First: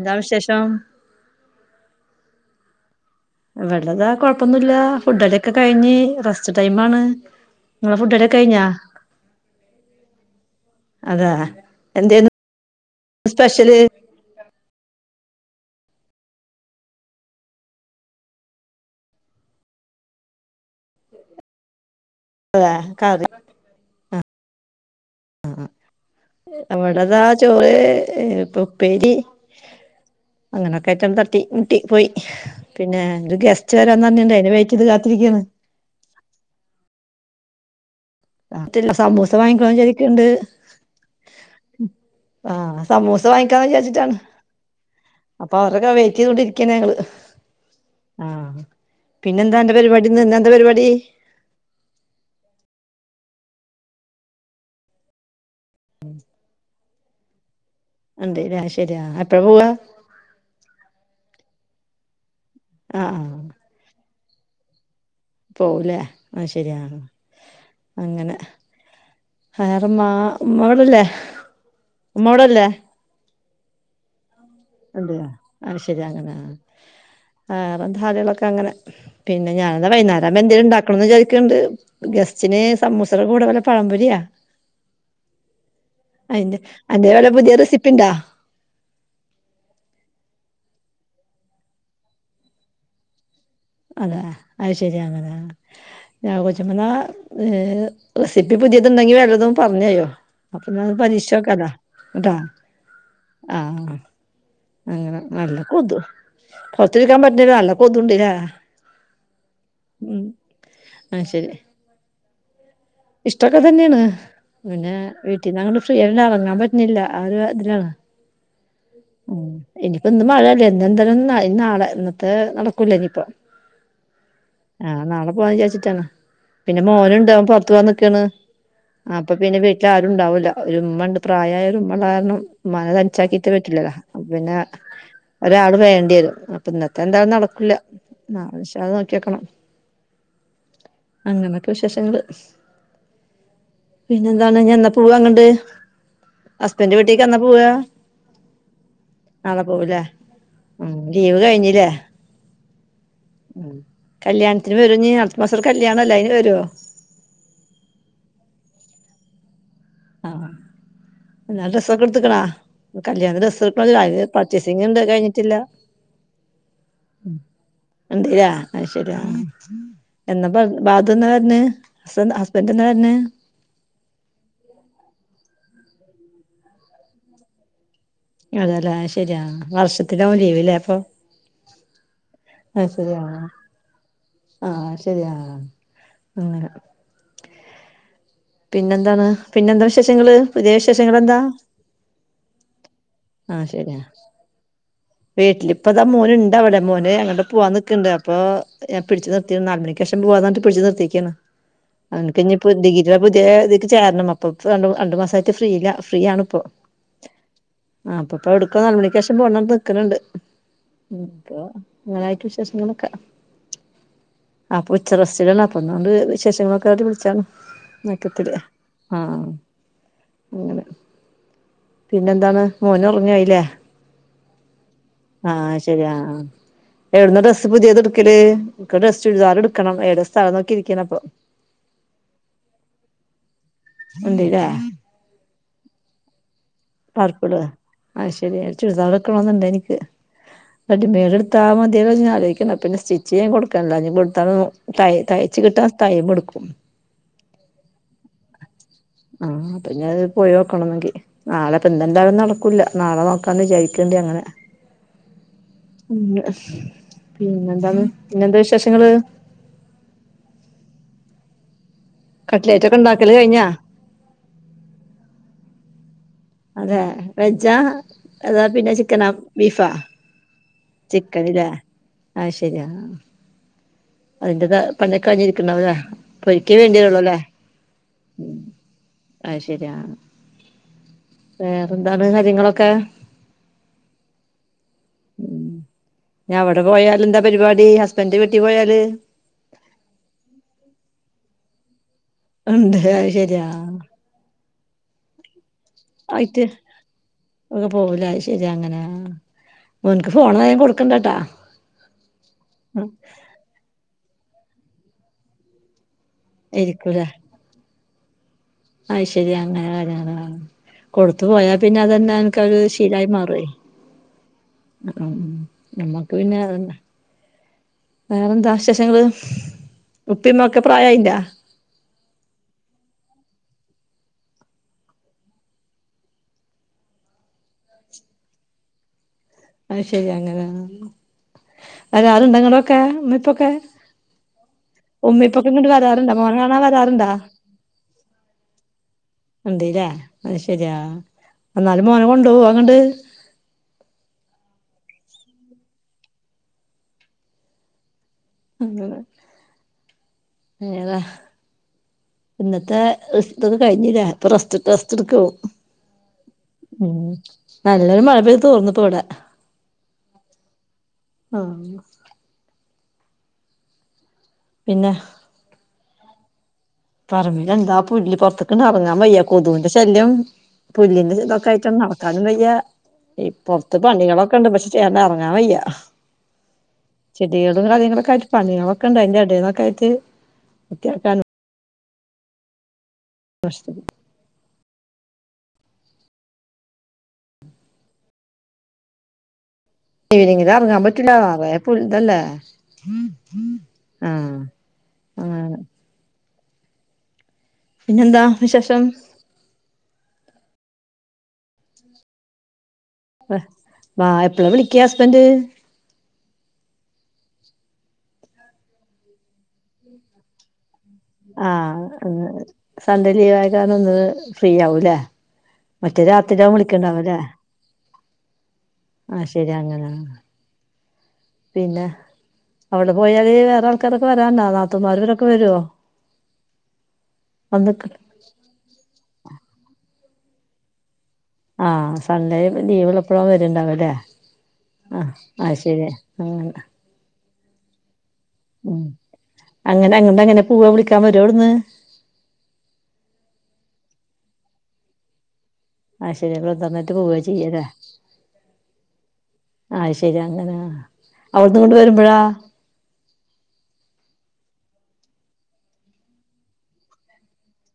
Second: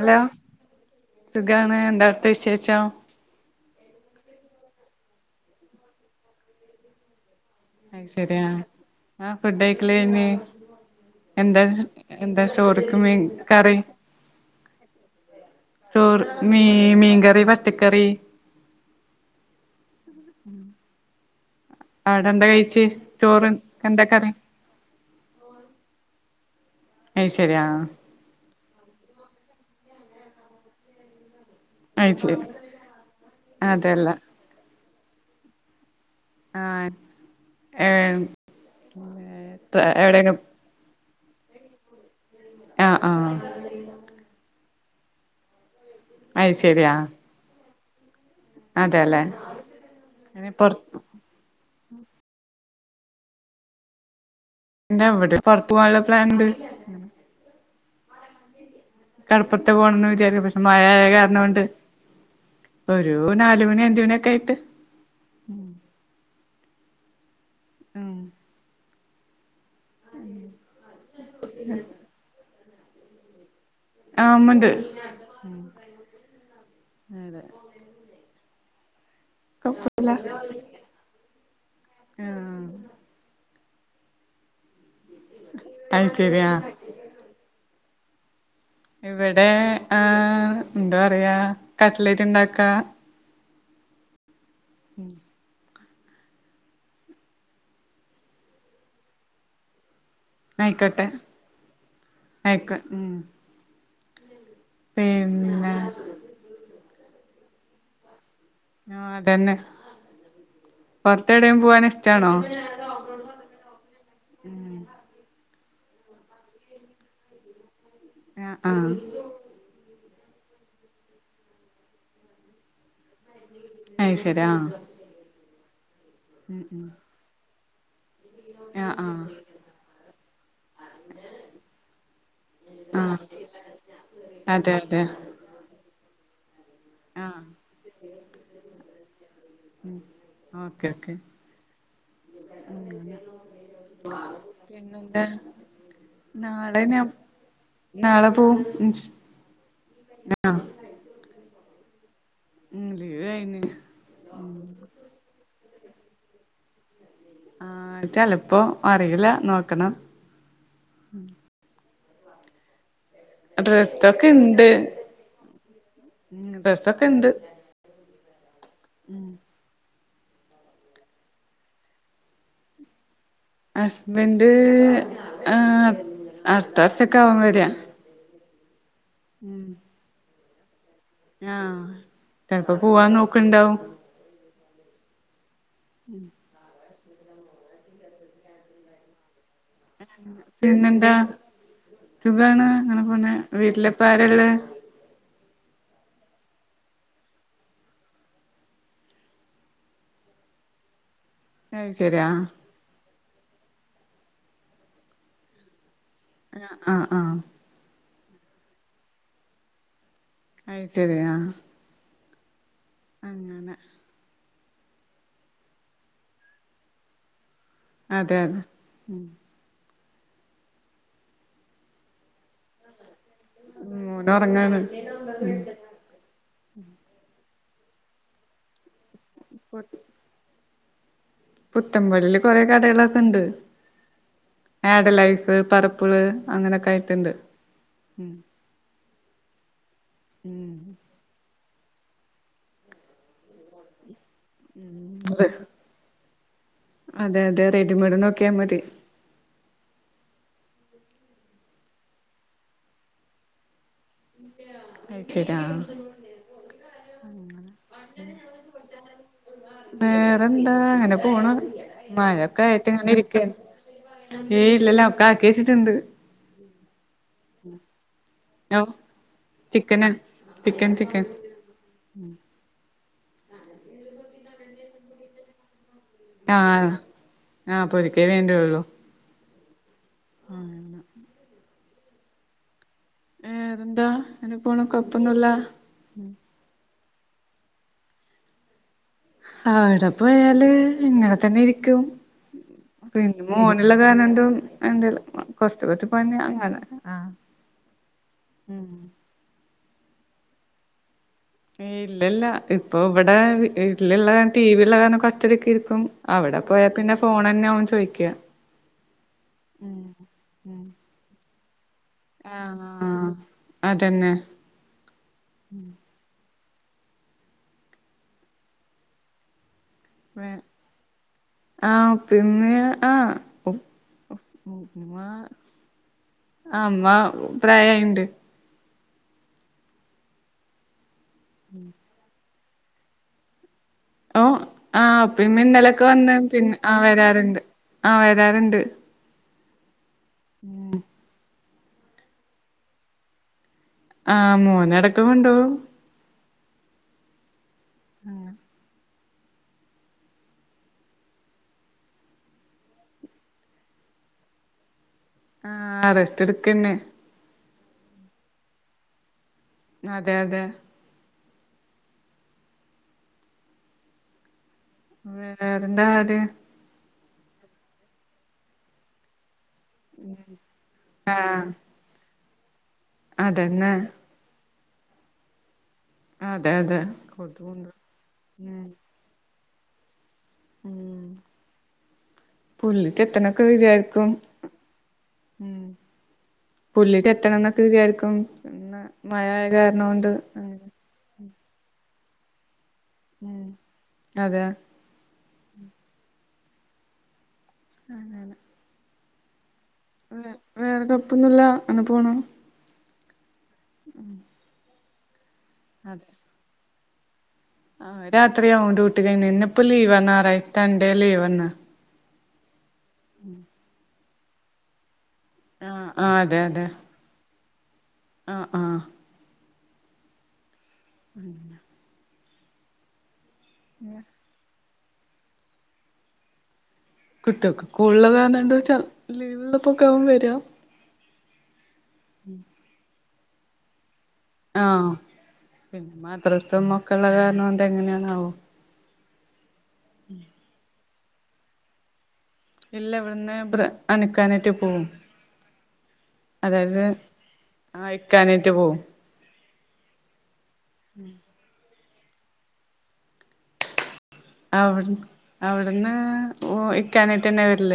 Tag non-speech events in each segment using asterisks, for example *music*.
എന്താ വിശേഷം സുഖവാണ് എന്താ അവിടുത്തെ വിശേഷം? ഇവിടെന്താ കൊഴപ്പൊന്നുല്ല. ഫുഡോക്കെ കഴിഞ്ഞ്, റെസ്റ്റ് ടൈം ആണ്. അയ് ശരിയ. ആഹ് ഫുഡയിക്കല് കഴിഞ്ഞ്. അതാ എന്താ? എന്തേന്നു എന്താ ചോറ്ക്ക് മീ കറി? സ്പെഷ്യല് ചോറ് മീ മീ കറി പച്ച കറി. അവിടെ എന്താ ആ കഴിച് ചോറ് എന്താക്കറി? ആ അവിടതാ അത് ശരി ആ ചോറ് ഉപ്പ പേരി അങ്ങനൊക്കെ അയിറ്റം സ്. ട്ടി മുട്ടി പോയി. അത് ശരി പിന്നെ എ ഗസ്റ്റ് വരാന് അതല്ല പർഞ്ട്ട്ണ്ട് ഐന വെയ്റ്റ്യ്ത് കാത്തിരിക്കയാണ്. ആ. ഏ അറ്റല്ല സമൂസ വാങ്ങിക്കണംന്ന്‌ വിചാരിക്ക് ണ്ട്. എവിടെലും ആഹ ആ ആ സമൂസ വാങ്ങിക്കാ വിചാരിച്ചിട്ടാണ് അപ്പൊ. ഓരെക്കെ വെയിറ്റ് അത് എയ്തോണ്ടിരിക്യണ് ശരിയാ ഞങ്ങള്. ആ അതെല്ലേ പിന്നെന്താഅന്റെ പരിപാടിന്ന് ന്ന്ന് ന്താ പൊറ പരിപാടി. ന്താ എവിടെ പുറത്ത് പോവാൻള്ള പ്ലാൻണ്ട്. അൻന്തേ രാശ് കടപൊര്ത്ത് പോണംന്ന് വിചാരിച്ച് പക്ഷെ മഴആയകാരണോണ്ട്. ആ ഒരു ആ നാലുമണി അഞ്ചു മണി ഒക്കായിട്ട്. പോവുംലേ ആത് ശരി യാ ഉം അങ്ങനെ. ഹേറെമ്മ ഉമ്മവടല്ലേ ഉമ്മോടല്ലേ? ആ മൻ അതെയോ ആത് ശരി അങ്ങനെ അതെ *unintelligible* ളൊക്കെ അങ്ങനെ. പിന്നെ ഞാന്ന്ന് കൊഴപ്പല്ല വൈന്നാരം എന്തേലും ഉണ്ടാക്കണന്ന് വിചാരിക്ണ് ണ്ട് ഗസ്റ്റിന് സമൂസകൾ കൂട പഴംപൊരിയാ അത് ഐ ശരിയാ അന്റെ പുദേ റെസിപ്പി. പിണ്ടാ? ഇവിടെ ആ ന്താ പറയാ കട്ടിലേറ്റ് ണ്ടാക്കാ. അതെ അത് ശരിയാണ്ലെ? ഞാൻ കൊച്ച പന്ന റെസിപ്പി പുതിയത്ണ്ടെങ്കി വല്ലതും പർഞായോ? അപ്പൊ താ ആയിക്കോട്ടെ പരീക്ഷിച്ചോക്കാലോ ക്കടാ ആയിക്കോ ഉം ആഹ. അങ്ങനെ നല്ല പിന്നെ കൊതു പൊറത്തിരിക്കാൻ പറ്റ്ണില്ല നല്ല കൊതുണ്ട്ലെ? ആ അതന്നെ അത് ശരി പൊറത്തെടയും പോഗാൻ ഇഷ്ട്ടാണോ? ഇഷ്ടൊക്കെ തന്നെണ് പിന്നെ വി ട്ടിന്ന് ഫ്രീ ആല്ല എറങ്ങാൻ പറ്റുന്നില്ല ആ ഒരിത്തിലാണ് ആഹ് ആഹ് എനി ഇന്ന് മഴയല്ലേ ഇന്നെന്താലും ഈ നാളെ ഇന്നത്തെ നടക്കൂലേ എനി. അത് ശരി ആഹ് ആ് നാളെ പോവാന്ന് വിചാച്ചിട്ടാണ് ഉം പിന്നെ ഉം മോന് ണ്ട് അവൻ പുർത്ത് പോവാൻ ന് ക് ക്കണ്. ആഹ് ആഹ് അപ്പൊ പിന്നെ വീട്ടിൽ ആരുംണ്ടാവൂല്ല ഒരു ഉമ്മ ഉണ്ട് പ്രായമായരു ഉമ്മള കാരണം മ്മാനെ ആഹ് തനിച്ചാക്കിയിട്ട് വീട്ടില് പിന്നെ അതെ അതെ ഒരാള് വേണ്ടി വരും. അപ്പം ഇന്നത്തെ എന്താലും ആഹ് നടക്കില്ല നാളെ ഇൻഷാ അള്ളാ നോക്കി നോക്കണം. ഓക്കെ ഓക്കെ അങ്ങനൊക്കെ വിശേഷങ്ങള്. *unintelligible* പിന്നെ എന്താണ് ഞഎന്നാ പോവാ അങ്ങണ്ട്? പിന്നെന്താ നാളെ ഞാ നാളെ പോവും. നാളെ പോവലേ ആഹ് ഉ ലീവ് കഴിഞ്ഞില്ലേ? ഉം ലീവ് കഴിഞ്ഞ് കല്യാണത്തിന് വരോഞ്ഞീ അടുത്ത മാസം കല്യാണല്ലെ അതിന് വരോ? ആ ചെലപ്പോ അറിയില്ല നോക് ആഹ. ഡ്രസോക്കേട് ത്ക്ണാ? കല്യാണത്തിന് ഡ്രസ്സെടുക്കണം അതിന് ഡ്രസ്സൊക്കെ ഇണ്ട് പർച്ചേസിംഗ് ണ്ട് അത് കഴിഞ്ഞിട്ടില്ല. ഉം ഡ്രസ്സൊക്കെ ഇണ്ട് ഉം ന്തരാ ആഹ്ശരിയാ ഉം എന്ന ബാ ബാദൊന്നാ വെര്ന് ഹസ്ബന്റ് എന്നാവെര്ന്ന്. ഹസ്ബൻഡ് ആ അട്ത്ത വർസെകുവാര. അതല്ലേ അത് ശെരിയാ വർഷത്തി ലാവും ലീവില്ലേ അപ്പൊ. തനപ്പോ അത് പോവാൻ ശരി ആഹ് നോക്കണ്ടാവും. ആഹ് ശരിയാ അങ്ങനെ പിന്നെന്താണ്? പിന്നെന്താ വിശേഷങ്ങള്? പുതിയ പിന്നെന്താ വിശേഷങ്ങൾ എന്താ? സുഖാണ്. അങ്ങനെ പോണെ. വീട്ടിലെപ്പ ആരെള്ള? വീട്ടിലിപ്പ ഇതാ മോൻ ഇണ്ടാവിടെ മോന്ങ്ങട്ട് പോവാൻ നിക്കുണ്ട്. അപ്പൊ ഞാൻ പിടിച്ചു നിർത്തി നാല് മണിക്കം പോവാതണ്ട് പിടച്ച് നിർത്തിക്കയാണ് ശരിയാ. ഇ പുതിയ ഇതിക്ക് ചേരണം അപ്പൊ രണ്ടു മാസമായിട്ട് ഫ്രീയില്ല. ഫ്രീ ആണിപ്പോ ആ. ആഹ്. ആ ആ അപ്പൊ എടുക്ക നാല് മണിക്ക ശേഷം പോണം നിൽക്കുന്നു ണ്ട് ഐശ്ശേരി ആ... നിങ്ങളായിട്ട് വിശേഷങ്ങളൊക്കെ അപ്പൊ ഉച്ചറസ്റ്റിലാണ് അപ്പൊ അതുകൊണ്ട് വിശേഷങ്ങളൊക്കെ അറിയാൻ വിളിച്ചാണ് അതെ മയക്കത്തിൽ അതെ അങ്ങനെ പിന്നെ എന്താണ്? മോന ഉറങ്ങിയായി. മോൻ ഒറങ്ങാണ് ആഹ.. ശരിയാ... എവിന്നാ ഡ്രസ്സ് പുതിയത്ടുക്കല് ഡ്രസ്സ്‌ ചുരിദാർ ടുക്കണം ഏതാ സ്ഥലം നോക്കി ഇരിക്കണ അപ്പൊ പുത്തൻപള്ളിയില് കുറെ കടകളൊക്കെ ഇണ്ട്. ഉണ്ട്ല്ലേ ആഡ് ലൈഫ്, പറപ്പിള് അങ്ങനെയൊക്കെ ആയി പാർപ്പിള ആ ശരിയ ചുരിദാരൊക്കെ വക്കണെന്നുണ്ട എനിക്ക് ഉം. അ മതിയല്ലോ അതികം ആലോക്കണ്ട പിന്നെ സ്റ്റിച് ചെയാൻ കൊടുക്കണ്ട? അ. ഉം തയ്ച്ച കിട്ടാൻ ടൈം എടുക്കും. അതെ... അതെ.. റെഡിമേഡ് നോക്കിയാ മതി. ആഹ് അപ്പൊ ഇനി അത് പോയി നോക്കണം ന്നെങ്കി നാളെ ഇപ്പൊ എന്തെന്തായാലും നടക്കൂല്ല നാളെ നോക്കാന്ന് വിചാരിക്ണ്ട് അങ്ങനെ ഉം *unintelligible* പിന്നെന്താണ് പിന്നെന്താ വിശേഷങ്ങള് വേറെന്താ അങ്ങനെ പോണ മഴൊക്കെ ആയിട്ട കട്ട്ലേറ്റ് ഒക്കെ ഇങ്ങനെ ഉണ്ടാക്കല് ഇരിക്കണ് കഴിഞ്ഞാ ഏയ് ഇല്ലല്ല ഒക്കെ ആക്കി വച്ചിട്ടുണ്ട്.. അതെ വെജാ അതാ ഓ പിന്നെ ചിക്കനാ ബീഫാ ചിക്കനാ ചിക്കൻ ചിക്കൻ ചിക്കനില്ല ആഹ ശരിയാ! അതിന്റെ പണി ക്കഴിഞ്ഞിരിക്കണ്ടാവില്ലേ ആ പൊരിക്കൻ വേണ്ടിയതള്ളുല്ലേ. ആ പൊരിക്കേ വേണ്ടിയുള്ളൂ അ ശരിയ *unintelligible* വേറെന്താണ്? കാര്യങ്ങളൊക്കെ? ഏതന്താ? എനി പോണ് കൊപ്പൊന്നുമില്ല ഇനി അവിടെ പോയാൽ എന്താ പരിപാടി ഹസ്ബന്ഡറ് വീട്ടി പോയാല് അവിടെ പോയാല് ഇങ്ങനെ തന്നെ ഇരിക്കും. ഉണ്ട് അത് പിന്ന ശരിയാ മോനുള്ള കാരണം എന്തോ എന്തേല ആയിട്ട് ഒക്കെ പോവല ശരിയാ ഉം അങ്ങനെ മോന്ക്ക് ഫോൺ ങ്ങനെ കൊടുക്കണ്ടട്ടാ. ഇല്ലല്ല ഇപ്പൊ ഇവിടെ ഇലുള്ള ടി. വി ഇള കാരണം കൊറചൊക്കെ ഇരിക്കും. അവിടെ പോയാ പിന്നെ ഫോൺന്നെയ ഓൻ ചോദിക്കുക അ ശരി അങ്ങനൊന ഉം കൊടുത്തു പോയാ പിന്നെ അതന്നെ ഒനക്കരു ശീലായി ആഹ് മാറേ അതന്നെ നമ്മക്ക് പിന്നെ വേറെന്താ വിശേഷങ്ങള്? ഉപ്പിമ്മൊക്കെ പ്രായായിണ്ടാ ആഹ പിന്നെ ആഹ. ഓഓഓ ഉമ്മ അമ്മ പ്രായമായിണ്ട് ആഹ ശരി അങ്ങനെ ഉം. ണ്ടങ്ങടൊക്കെ ഇപ്പൊക്കെ? ഓ ആ ഉപ്പേം ഉമ്മേം ഇന്നലൊക്കെ വരാറുണ്ടോ വന്ന് മോനെ പിന്നെ കാണാൻ ആ വരാറുണ്ടാ വരാറുണ്ട്. ആ വരാറുണ്ട്. ഉണ്ടല്ലേ അത് ശെരിയാ ഉം എന്നാലും മോന കൊണ്ട പോവോ അങ്ങണ്ട്? ആ മോനടക്ക് കൊണ്ടോവും. അങ്ങനെ ഏതാ? ഇന്നത്തെ *unintelligible* കഴിഞ്ഞില്ലേ ഇപ്പൊ ക്കവും ആ റെസ്റ്റ് എടുക്കന്നെ ഉം നല്ലൊരു മഴ പെയ്ത് തോർന്നിപ്പോ ഇവിടെ. അതെ അതെ. ആ പിന്നെ വേറെന്താ അത്? പറമ്പിൽ എന്താ പുല്ല് പുറത്തക്ക ഇറങ്ങാൻ വയ്യ. കൊതുവിന്റെ ശല്യം പുല്ലിന്റെ *unintelligible* ആഹ് ഇതൊക്കായിട്ട് നടക്കാനും വയ്യ. ഇ അതന്നെ പൊറത്ത് പണികളൊക്കെ ഉണ്ട് പക്ഷെ *unintelligible* ഇറങ്ങാൻ വയ്യ. അതെ അതെ ചെടികളും കൊതുകുണ്ട് കാര്യങ്ങളൊക്കെ ആയിട്ട് ഉം പണികളൊക്കെ ഉണ്ട് അതിന്റെ എടന്നൊക്കെ ആയിട്ട് *unintelligible* *unintelligible* ഉം പുല്ല് ചെത്തണം എന്നൊക്കെ വിചാരിക്കും *unintelligible* മഴ *unintelligible* ഉം അതെ. ആ. പിന്നെന്താ വിശേഷം? വേറെ *unintelligible* അങ്ങനെ പോണ്. വാ എപ്പളാ വിളിക്ക ഹസ്ബന്ഡറ്? *inaudible* ആ രാത്രിയാവും ഡ്യൂട്ടി കഴിഞ്ഞ ഇന്ന് ഇപ്പോ ലീവ *unintelligible* ആ സൺഡേ ലീവ് ആയത് കാരണം ഇന്ന് ഫ്രീ ആവൂല്ലേ? ആഹ് മറ്റേ ആഹ് അതെ അതെ രാത്രിയാവുംവിളിക്കണ്ടാവല്ലേ ആഹ് ആഹ് ആ ശരി അങ്ങനെ ഉം. പിന്നെ അവിടെ പോയാൽവേറെ ആൾക്കാരൊക്കെ വരണ്ടനാത്മ മ് ക്കെ വരുവോ? *unintelligible* വന്ന് ലീവള്ളപ്പൊ ഒക്കെ വരുക. ആ സൺഡേ ലീവ് ഉള്ളപ്പോഴാ വരവ്ണ്ടാവല്ലേ? ആ അങ്ങനെ മദ്രസ്സേം ഒക്കെ ഉള്ള കാരണം എന്ത എങ്ങനെയാണാവോ. ഉം അങ്ങനെ അങ്ങഡാങ്ങനെ പൂവാ വിളിക്കാൻ വരോ അവിടുന്ന്? ഇല്ല ഇവിടുന്ന് ബ്ര അണുക്കാനായിട്ട് പോവും. ആഹ് ശരി അതായത് ബ്രദറിനേറ്റ് പോവാ ചെയ്യല്ലേ ആ ഇക്കാനായിട്ട് പോവും. ആ ശരി അങ്ങനെ അവിടുന്ന് ഇങ്ങോട് വരുമ്പോഴാ? അ അവിടന്ന് ഓഇക്കാനായിട്ടെന്നെ വരൽ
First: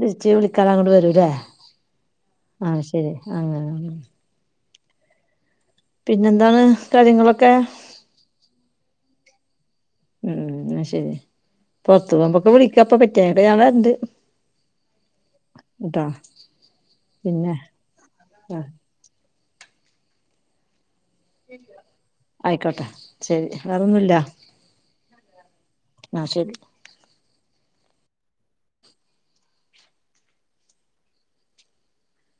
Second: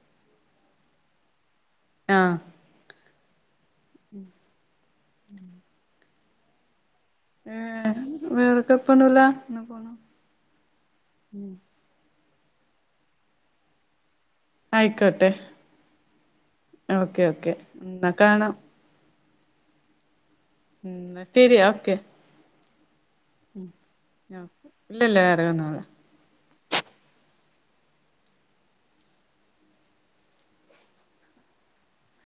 തിരിച്ച് വിളിക്കാൻ അങ്ങോട്ട് വരൂല്ലേ ആഹ് ആ ശരി അങ്ങനെ പിന്നെന്താണ്? കാര്യങ്ങളൊക്കെ ഏ വേറെക്കെപ്പൊന്നുല്ല. ഉം ന്നാ ശരി പൊറത്തു പോകുമ്പോക്കെ വിളിക്ക അപ്പ പറ്റേക്കെ ഞാൻ വരണ്ട്. ആയിക്കോട്ടെ ട്ടോ ഓക്കെ ഓക്കെ പിന്നെ ന്നാ കാണാം. ആഹ് ഉം തരി ഓക്കെ. ആയിക്കോട്ടെ ശരി വേറൊന്നുല്ല ഇല്ലല്ല വേറെ ഒന്നുമില്ല ന്നാആ ശരി.